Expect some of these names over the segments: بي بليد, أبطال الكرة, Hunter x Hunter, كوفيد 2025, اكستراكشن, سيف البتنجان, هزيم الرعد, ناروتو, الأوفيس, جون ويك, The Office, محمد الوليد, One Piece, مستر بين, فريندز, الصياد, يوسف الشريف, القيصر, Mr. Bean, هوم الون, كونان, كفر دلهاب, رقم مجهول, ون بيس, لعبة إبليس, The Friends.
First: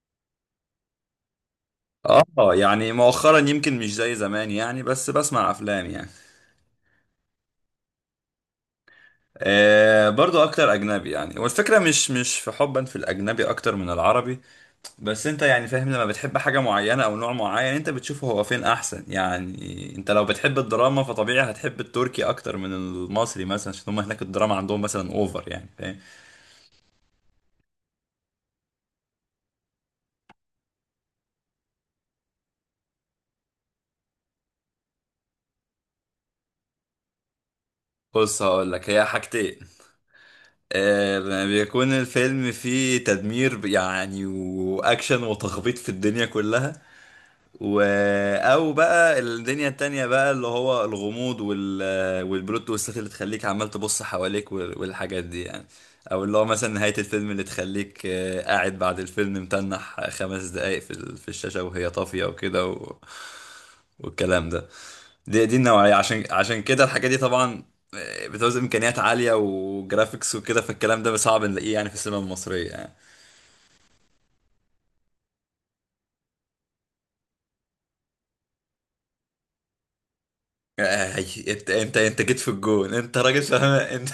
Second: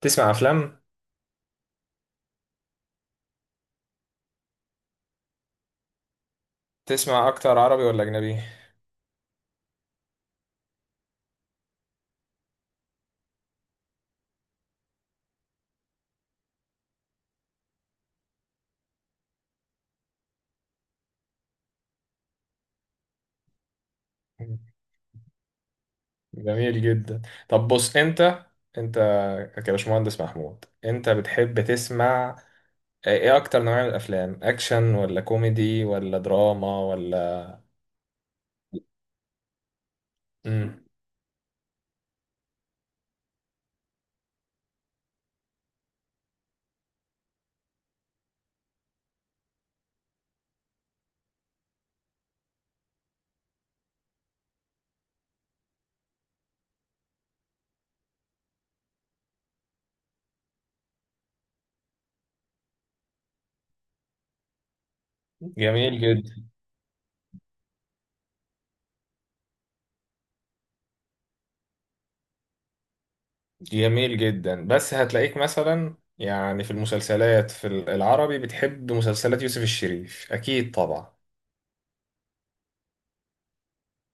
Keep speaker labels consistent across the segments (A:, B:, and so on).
A: تسمع افلام؟
B: اه، يعني مؤخرا يمكن مش زي زمان يعني، بس بسمع افلام يعني.
A: تسمع اكتر عربي ولا اجنبي؟
B: آه، برضو اكتر اجنبي يعني. والفكره مش في حبا في الاجنبي اكتر من العربي. بس انت يعني فاهم، لما بتحب حاجه معينه او نوع معين انت بتشوفه هو فين احسن، يعني انت لو بتحب الدراما فطبيعي هتحب التركي اكتر من المصري مثلا، عشان هم هناك الدراما عندهم مثلا اوفر، يعني فاهم.
A: جميل جدا. طب بص انت كباشمهندس محمود، انت بتحب تسمع ايه اكتر نوع من الافلام؟ اكشن ولا كوميدي ولا دراما ولا...
B: بص هقول لك هي حاجتين.
A: مم.
B: بيكون الفيلم فيه تدمير يعني واكشن وتخبيط في الدنيا كلها، و... او بقى الدنيا التانية بقى اللي هو الغموض والبلوت تويستات اللي تخليك عمال تبص حواليك والحاجات دي يعني، او اللي هو مثلا نهاية الفيلم اللي تخليك قاعد بعد الفيلم متنح خمس دقايق في الشاشة وهي طافية وكده والكلام ده. دي النوعية،
A: جميل
B: عشان
A: جدا.
B: عشان كده الحاجات دي طبعا بتعوز امكانيات عالية وجرافيكس وكده، فالكلام ده صعب نلاقيه يعني في السينما المصرية يعني.
A: جميل جدا، بس هتلاقيك مثلا يعني في المسلسلات، في العربي بتحب مسلسلات يوسف الشريف اكيد طبعا.
B: آه، انت جيت في الجون، انت راجل فاهم انت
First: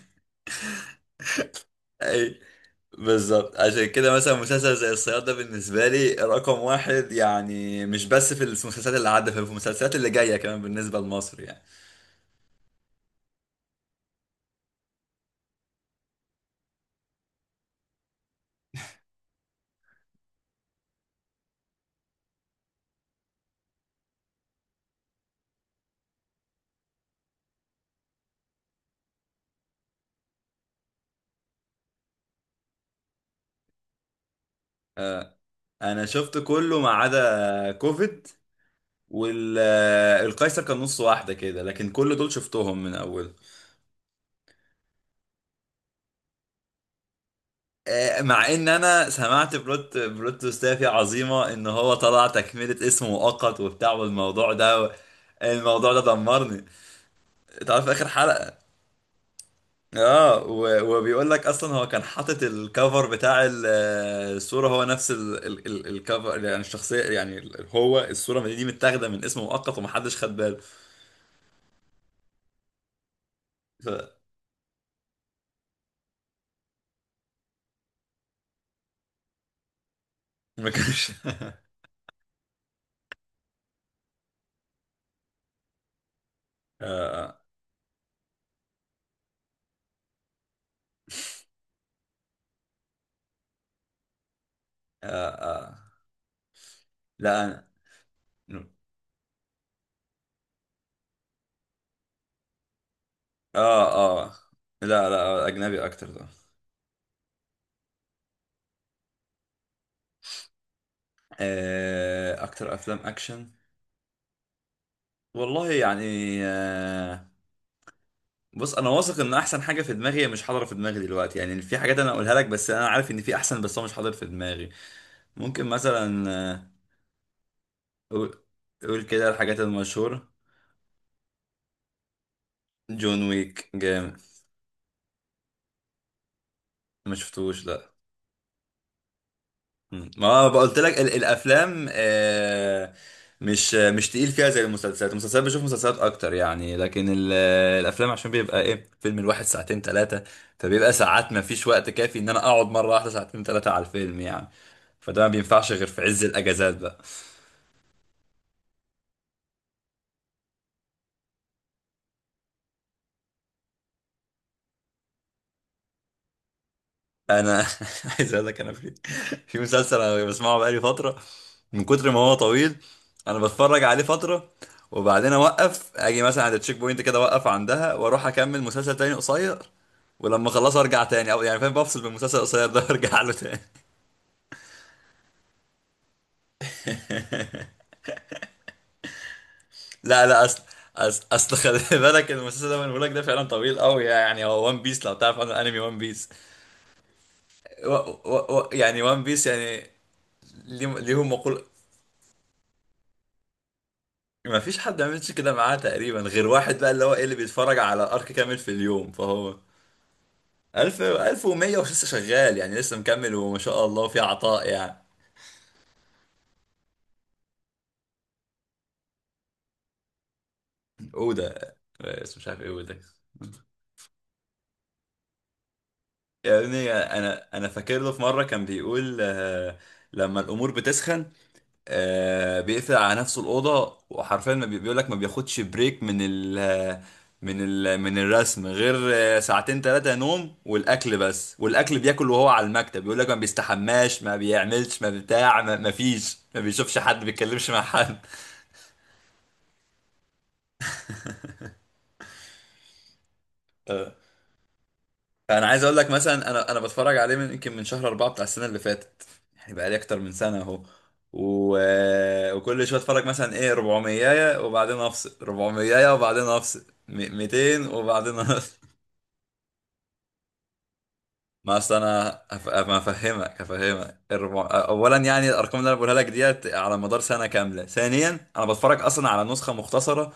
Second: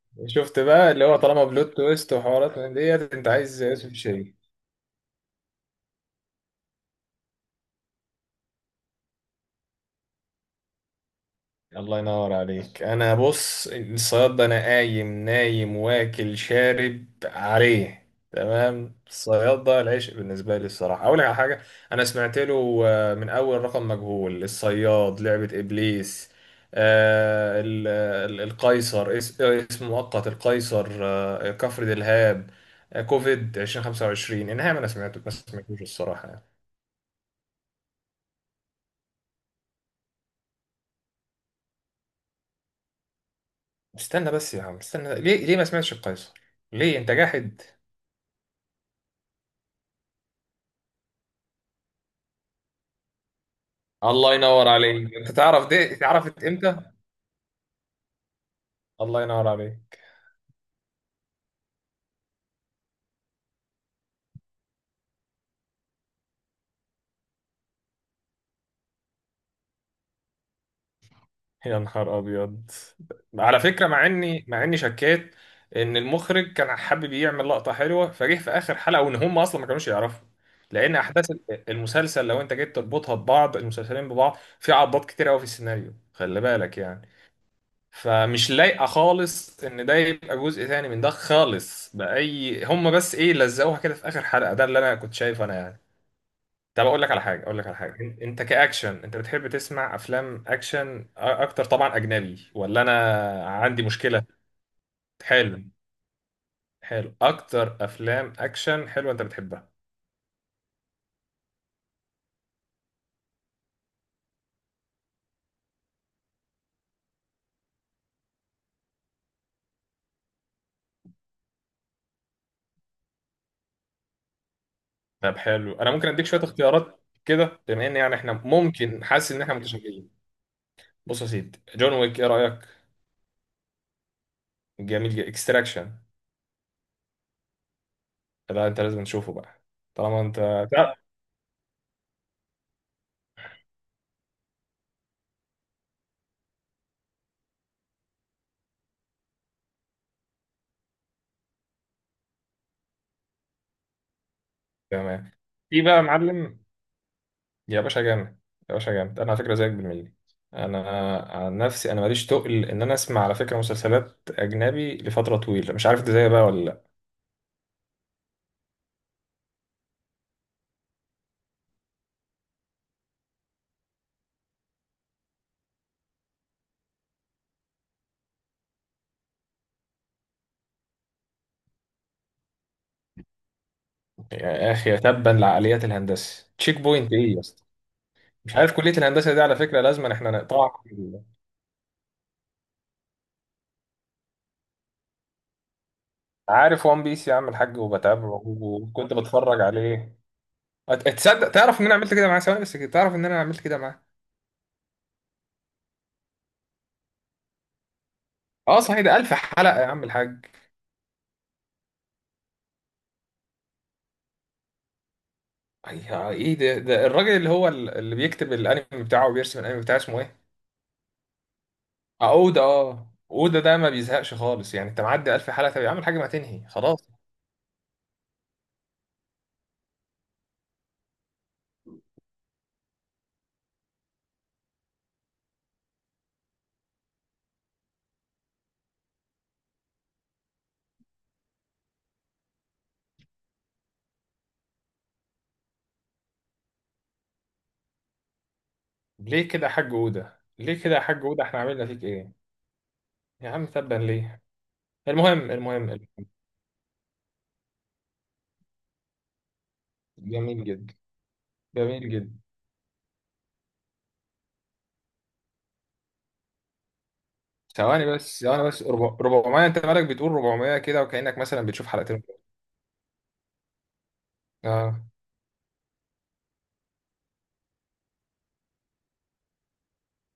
A: شفت بقى اللي هو طالما بلوت تويست
B: اي،
A: وحوارات من ديت، انت
B: بالظبط.
A: عايز يوسف
B: عشان كده مثلا
A: الشريف.
B: مسلسل زي الصياد ده بالنسبه لي رقم واحد يعني، مش بس في المسلسلات اللي عدت، في المسلسلات اللي جايه كمان بالنسبه لمصر يعني.
A: الله ينور عليك. انا بص، الصياد ده انا قايم نايم واكل شارب عليه. تمام، الصياد ده العشق بالنسبه لي الصراحه. اقول لك على حاجه، انا سمعت له من اول رقم مجهول، الصياد، لعبه ابليس، آه، ال- القيصر اسم مؤقت، القيصر، كفر دلهاب، كوفيد 2025، انها انا سمعته بس ما سمعتوش
B: انا
A: الصراحه
B: شفت
A: يعني.
B: كله ما عدا كوفيد، والقيصر كان نص واحده كده، لكن كل دول شفتهم من اول.
A: استنى بس يا عم، استنى، ليه ما سمعتش القيصر؟ ليه انت جاحد؟
B: مع ان انا سمعت بلوت تويستات عظيمه، ان هو طلع تكمله اسم مؤقت وبتاع
A: الله
B: والموضوع
A: ينور
B: ده.
A: عليك. انت تعرف
B: الموضوع
A: دي
B: ده
A: اتعرفت
B: دمرني.
A: امتى؟
B: تعرف اخر حلقه
A: الله ينور عليك.
B: وبيقول لك اصلا هو كان حاطط الكفر بتاع الصوره، هو نفس الكفر يعني الشخصيه يعني هو الصوره دي متاخده من اسم مؤقت ومحدش خد باله.
A: يا نهار ابيض. على فكره، مع
B: فما
A: اني مع اني شكيت ان المخرج كان حابب يعمل لقطه حلوه فجه في اخر حلقه، وان هم اصلا ما كانوش يعرفوا، لان
B: كانش
A: احداث
B: آه،
A: المسلسل لو انت جيت تربطها ببعض، المسلسلين ببعض، في عضات كتير قوي في السيناريو، خلي بالك يعني.
B: آه،
A: فمش لايقه خالص ان ده يبقى جزء تاني من ده خالص، باي. هم بس ايه لزقوها كده في اخر حلقه، ده اللي انا كنت
B: آه،
A: شايفه انا
B: آه.
A: يعني. طب اقول لك على حاجه،
B: لا
A: اقول لك
B: أنا.
A: على حاجه، انت كاكشن، انت بتحب تسمع افلام اكشن اكتر طبعا، اجنبي ولا انا عندي
B: آه
A: مشكله؟
B: آه لا، لا،
A: حلو.
B: أجنبي أكتر ده.
A: حلو، اكتر افلام اكشن حلوه انت بتحبها؟
B: أكتر أفلام أكشن، والله يعني. آه بص، أنا واثق إن أحسن حاجة في دماغي هي مش حاضرة في دماغي دلوقتي، يعني في حاجات أنا أقولها لك بس أنا عارف إن في أحسن، بس هو مش حاضر في دماغي.
A: طب
B: ممكن
A: حلو، انا ممكن اديك
B: مثلا
A: شويه اختيارات كده بما ان يعني احنا
B: قول قول
A: ممكن،
B: كده
A: حاسس ان احنا
B: الحاجات
A: متشابهين.
B: المشهورة.
A: بص يا سيدي، جون ويك ايه رايك؟
B: جون ويك جامد.
A: جميل جدا. اكستراكشن،
B: ما شفتوش لا.
A: ده انت لازم تشوفه بقى.
B: مم.
A: طالما انت...
B: ما قلت لك الافلام مش تقيل فيها زي المسلسلات. المسلسلات بشوف مسلسلات اكتر يعني، لكن الافلام عشان بيبقى ايه، فيلم الواحد ساعتين ثلاثة، فبيبقى ساعات ما فيش وقت كافي ان انا اقعد مرة واحدة ساعتين ثلاثة على الفيلم يعني. فده ما
A: تمام.
B: بينفعش
A: في
B: غير
A: بقى
B: في
A: يا
B: عز
A: معلم.
B: الاجازات بقى.
A: يا باشا جامد. يا باشا جامد، انا على فكره زيك بالملي. انا عن نفسي، انا ماليش تقل ان انا اسمع على فكره مسلسلات اجنبي لفتره طويله، مش عارف انت زيي بقى ولا لا.
B: انا عايز اقول لك، انا في مسلسل انا بسمعه بقالي فتره، من كتر ما هو طويل انا بتفرج عليه فتره وبعدين اوقف، اجي مثلا عند التشيك بوينت كده اوقف عندها واروح اكمل مسلسل تاني قصير، ولما اخلصه ارجع تاني او يعني فاهم، بفصل بالمسلسل القصير ده وارجع له تاني.
A: يا اخي تبا لعقليات الهندسه، تشيك بوينت ايه يا اسطى؟ مش عارف، كليه الهندسه دي على فكره لازم
B: لا،
A: احنا
B: لا، اصل
A: نقطعها.
B: اصل اصل خلي بالك المسلسل ده بقول لك ده فعلا طويل قوي يعني، هو وان بيس لو تعرف عن الانمي وان بيس.
A: عارف وان بيس يا عم الحاج،
B: و و
A: وبتابعه،
B: و يعني
A: وكنت
B: وان بيس
A: بتفرج
B: يعني،
A: عليه.
B: ليه ليهم
A: تصدق،
B: مقول.
A: تعرف ان انا عملت كده معاه؟ ثواني بس، كده تعرف ان انا عملت كده معاه.
B: ما فيش حد ما عملش كده معاه تقريبا غير واحد بقى اللي هو ايه، اللي بيتفرج على ارك كامل في
A: اه صحيح،
B: اليوم،
A: ده ألف
B: فهو
A: حلقة يا عم الحاج.
B: 1000 1100 ولسه شغال يعني، لسه مكمل وما شاء الله في عطاء يعني.
A: ايه ده الراجل اللي هو اللي بيكتب الانمي بتاعه وبيرسم الانمي بتاعه، اسمه ايه؟
B: اودا، بس مش عارف
A: عقودة.
B: ايه اودا.
A: اه، عقودة ده ما بيزهقش خالص يعني، انت معدي ألف حلقة طب يا عم الحاج، ما
B: يا
A: تنهي
B: ابني،
A: خلاص.
B: انا فاكر له في مره كان بيقول لما الامور بتسخن بيقفل على نفسه الأوضة، وحرفيا ما بيقول لك ما بياخدش بريك من الرسم غير ساعتين ثلاثة نوم، والأكل بس. والأكل بياكل وهو على المكتب، بيقول لك ما بيستحماش، ما بيعملش ما بتاع، ما فيش، ما بيشوفش حد، ما بيتكلمش مع حد.
A: ليه كده يا حاج عقودة؟ ليه كده يا حاج عقودة؟ احنا عملنا فيك ايه؟ يا عم تبا ليه. المهم،
B: انا عايز
A: المهم.
B: اقول لك مثلا، انا بتفرج عليه من يمكن من شهر اربعة بتاع السنه اللي فاتت، يعني بقى لي اكتر من سنه
A: جميل
B: اهو.
A: جدا.
B: و...
A: جميل جدا.
B: وكل شويه اتفرج مثلا ايه 400 وبعدين افصل، 400 وبعدين افصل 200
A: ثواني
B: وبعدين
A: بس، ثواني
B: افصل
A: بس، 400؟ انت مالك بتقول 400 كده وكأنك مثلا
B: ما
A: بتشوف
B: اصل
A: حلقتين؟
B: انا ما افهمك هفهمك.
A: اه
B: اولا يعني الارقام اللي انا بقولها لك ديت على مدار سنه كامله، ثانيا انا بتفرج اصلا على نسخه مختصره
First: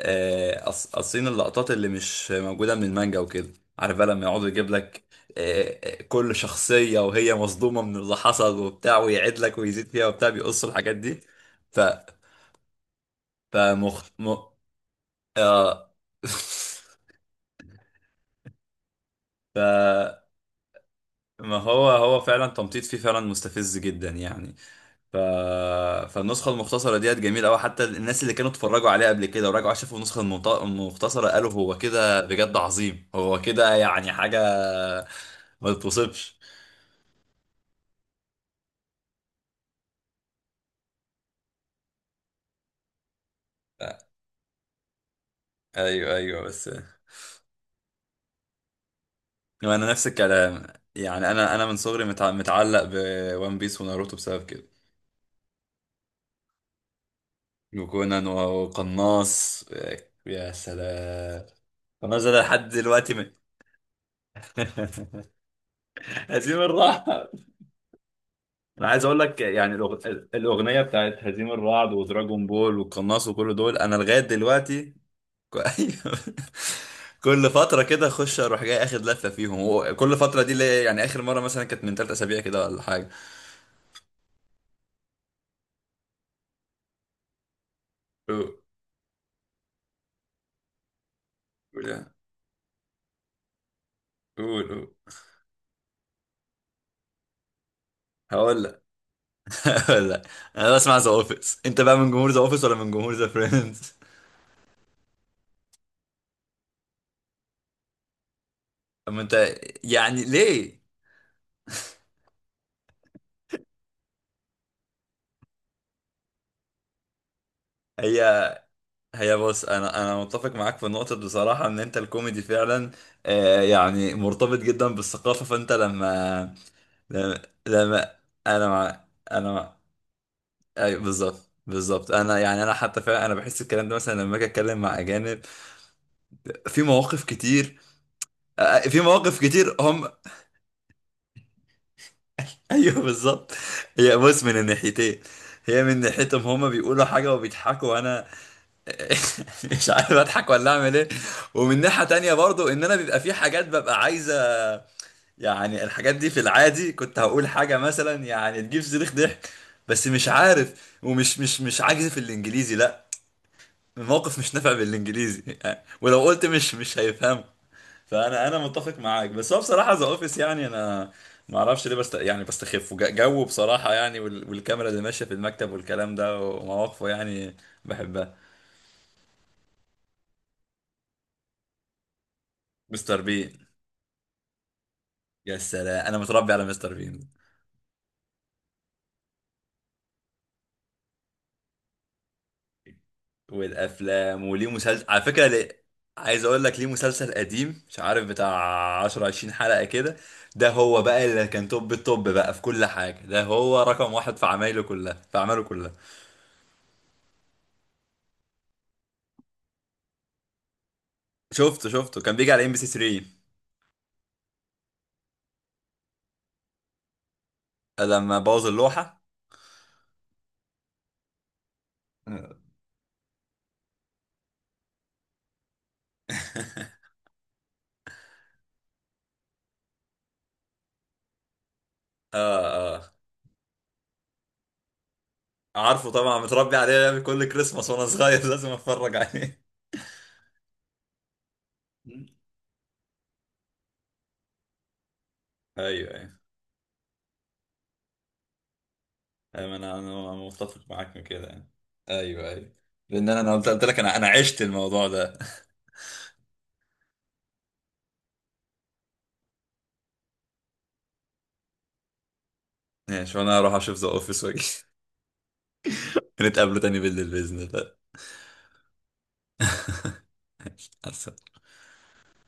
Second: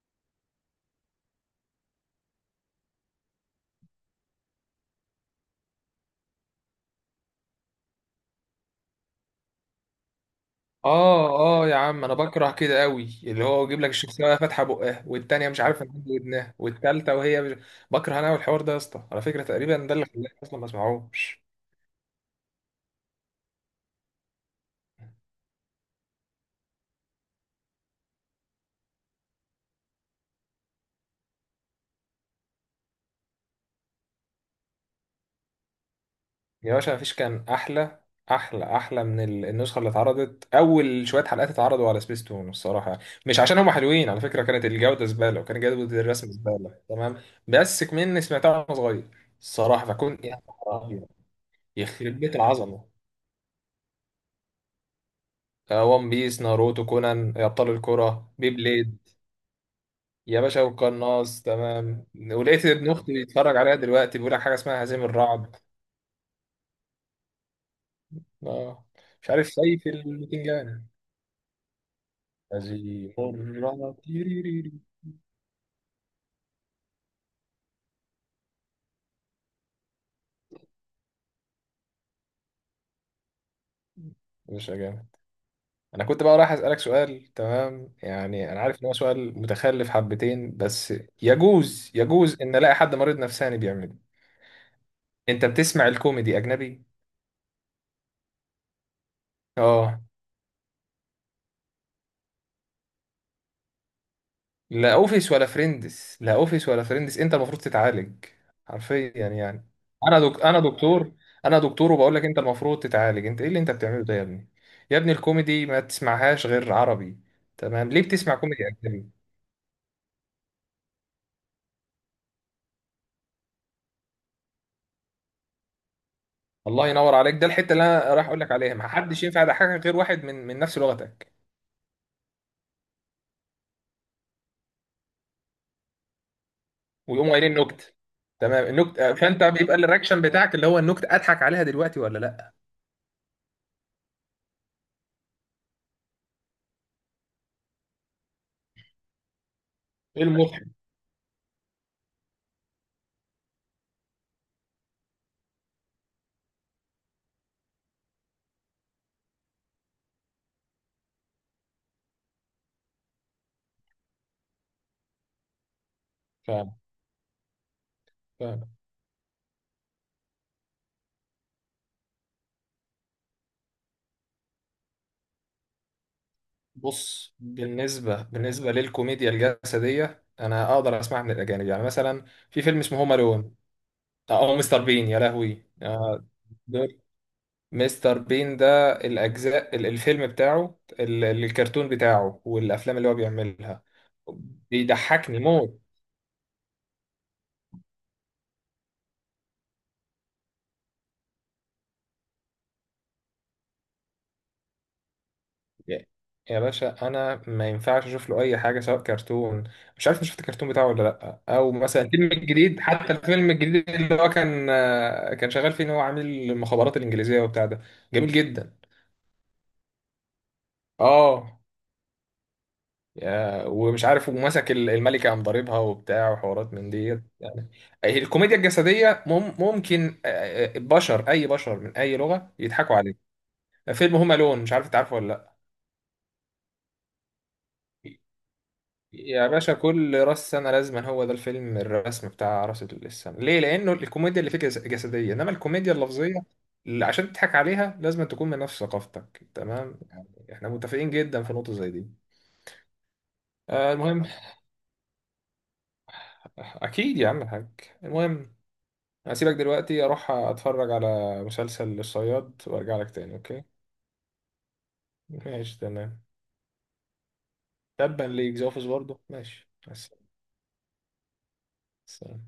B: قاصين اللقطات اللي مش موجودة من المانجا وكده. عارف بقى لما يقعد يجيب لك كل شخصية وهي مصدومة من اللي حصل وبتاع، ويعيد لك ويزيد فيها وبتاع، بيقص الحاجات دي.
A: اه. اه يا
B: ف
A: عم، انا بكره كده قوي اللي هو يجيب لك
B: فمخ
A: الشخصيه
B: م...
A: وهي فاتحه بقها، والتانيه مش عارفه
B: آه
A: مد ودنها، والتالته وهي مش... بكره انا والحوار ده يا اسطى، على فكره
B: ف
A: تقريبا ده اللي خلاني اصلا ما اسمعوش.
B: ما هو فعلا تمطيط فيه فعلا مستفز جدا يعني. ف... فالنسخة المختصرة ديت جميلة أوي، حتى الناس اللي كانوا اتفرجوا عليها قبل كده وراجعوا شافوا النسخة المختصرة قالوا هو كده بجد عظيم، هو كده يعني حاجة ما تتوصفش.
A: يا باشا مفيش كان احلى. احلى، احلى من النسخه اللي اتعرضت اول شويه حلقات، اتعرضوا على سبيس تون الصراحه. مش عشان هم حلوين، على فكره كانت الجوده زباله، وكان جوده
B: ايوه،
A: الرسم
B: ايوه، بس.
A: زباله، تمام. بس كمان سمعتها وانا صغير الصراحه،
B: انا نفس
A: فكنت يا
B: الكلام
A: نهار أبيض.
B: يعني، انا من صغري
A: يخرب بيت
B: متعلق
A: العظمه.
B: بون بيس وناروتو بسبب كده،
A: ون بيس، ناروتو، كونان، ابطال
B: وكونان
A: الكره، بي بليد.
B: وقناص.
A: يا
B: يا
A: باشا والقناص
B: سلام.
A: تمام.
B: قناص ده
A: ولقيت
B: لحد
A: ابن اختي
B: دلوقتي
A: بيتفرج عليها دلوقتي، بيقول لك حاجه اسمها هزيم الرعد.
B: هزيم الرعد.
A: اه.
B: انا عايز اقول
A: مش
B: لك
A: عارف
B: يعني
A: سيف
B: الاغنيه
A: البتنجان.
B: بتاعت هزيم الرعد ودراجون بول
A: هذه
B: والقناص وكل دول انا
A: مرة.
B: لغايه دلوقتي أيوة. كل فتره كده اخش، اروح جاي اخد لفه فيهم، وكل فتره دي اللي هي يعني اخر مره مثلا كانت من ثلاث اسابيع كده ولا
A: مش جامد؟ انا كنت بقى رايح اسالك سؤال، تمام يعني
B: حاجه.
A: انا عارف ان هو سؤال متخلف حبتين بس، يجوز ان الاقي حد مريض نفساني بيعمله.
B: قول، قول.
A: انت بتسمع الكوميدي اجنبي؟
B: هقول لك
A: اه.
B: هقول لك. انا بسمع ذا اوفيس، انت بقى من جمهور ذا اوفيس ولا من جمهور ذا فريندز؟
A: لا اوفيس ولا فريندز، لا اوفيس ولا فريندز، انت المفروض تتعالج،
B: اما
A: حرفيا
B: انت،
A: يعني.
B: يعني
A: انا
B: ليه.
A: دكتور. انا دكتور وبقول لك انت المفروض تتعالج، انت ايه اللي انت بتعمله ده يا ابني؟ يا ابني، الكوميدي ما تسمعهاش غير عربي، تمام؟ ليه
B: هي
A: بتسمع كوميدي اجنبي؟
B: هي بص، انا متفق معاك في النقطه دي بصراحه، ان انت الكوميدي فعلا يعني مرتبط جدا بالثقافه، فانت لما،
A: الله ينور عليك،
B: لما,
A: ده الحته اللي انا
B: لما
A: رايح اقول لك
B: انا
A: عليها، ما
B: مع
A: حدش ينفع
B: انا مع
A: يضحكك غير واحد من نفس
B: ايوه
A: لغتك،
B: بالظبط، بالظبط. انا يعني انا حتى فعلا، انا بحس الكلام ده مثلا لما اجي اتكلم مع اجانب في مواقف
A: ويقوم قايلين
B: كتير،
A: نكت، تمام؟
B: في
A: النكت
B: مواقف
A: فانت
B: كتير
A: بيبقى
B: هم
A: الرياكشن بتاعك اللي هو النكت، اضحك عليها دلوقتي ولا لا؟
B: ايوه، بالظبط. هي بص، من الناحيتين، هي من ناحيتهم هما بيقولوا حاجة وبيضحكوا وانا مش عارف
A: ايه
B: اضحك
A: المضحك؟
B: ولا اعمل ايه. ومن ناحية تانية برضو، ان انا بيبقى في حاجات ببقى عايزة يعني، الحاجات دي في العادي كنت هقول حاجة مثلا يعني تجيب صريخ ضحك، بس مش عارف، ومش مش مش عاجز في الانجليزي لا، الموقف مش نافع بالانجليزي ولو قلت
A: فاهم؟
B: مش هيفهمه. فانا،
A: فاهم.
B: متفق معاك، بس هو بصراحه ذا اوفيس يعني انا ما اعرفش ليه بست يعني بستخفه جو بصراحه يعني والكاميرا اللي ماشيه في المكتب والكلام ده ومواقفه
A: بص،
B: يعني.
A: بالنسبه
B: بحبها.
A: بالنسبه للكوميديا الجسديه، انا اقدر اسمعها من الاجانب، يعني مثلا في فيلم اسمه هوم
B: مستر
A: الون،
B: بين،
A: او مستر بين، يا
B: يا
A: لهوي.
B: سلام، انا متربي على مستر
A: دول،
B: بين.
A: مستر بين ده، الاجزاء الفيلم بتاعه، الكرتون بتاعه، والافلام اللي هو بيعملها،
B: والافلام، وليه مسلسل على
A: بيضحكني
B: فكره،
A: موت.
B: ليه. عايز اقول لك ليه، مسلسل قديم مش عارف بتاع 10 20 حلقه كده. ده هو بقى اللي كان توب التوب بقى في كل حاجه، ده هو رقم واحد في عمايله كلها، في اعماله كلها.
A: يا يا باشا، انا ما ينفعش اشوف له اي حاجه سواء كرتون. مش عارف إنت شفت الكرتون بتاعه ولا لا؟ او
B: شفته،
A: مثلا
B: شفته
A: الفيلم
B: كان بيجي على ام بي
A: الجديد،
B: سي
A: حتى
B: 3
A: الفيلم الجديد اللي هو كان كان شغال فيه ان هو عامل المخابرات الانجليزيه وبتاع ده، جميل
B: لما بوظ
A: جدا.
B: اللوحه
A: اه، يا. ومش عارف، ومسك الملكه قام ضاربها وبتاع، وحوارات من ديت يعني. الكوميديا الجسديه ممكن، بشر، اي بشر من اي
B: اه،
A: لغه يضحكوا
B: اه.
A: عليه. فيلم هوم الون، مش عارف انت عارفه ولا لا؟
B: عارفه طبعا، متربي عليه من كل كريسماس وانا صغير لازم اتفرج
A: يا
B: عليه.
A: باشا، كل راس سنة لازما هو ده الفيلم الرسم بتاع راس السنة. ليه؟ لأنه الكوميديا اللي فيه جسدية، إنما
B: ايوه،
A: الكوميديا
B: ايوه.
A: اللفظية اللي عشان تضحك عليها لازم تكون من نفس ثقافتك،
B: أيوة، انا
A: تمام يعني.
B: انا
A: احنا
B: متفق
A: متفقين
B: معاك في
A: جدا
B: كده
A: في
B: يعني.
A: نقطة زي دي.
B: ايوه، ايوه. لان انا، قلت لك، انا
A: المهم،
B: انا عشت الموضوع ده
A: أكيد يا عم الحاج. المهم، هسيبك دلوقتي أروح أتفرج على مسلسل الصياد وأرجع لك تاني،
B: ماشي، وانا
A: أوكي؟
B: هروح اشوف ذا اوفيس واجي
A: ماشي تمام.
B: نتقابلوا تاني بالليل باذن الله
A: تبا ليك زوفس برضه، ماشي.
B: مع السلامة.
A: بس.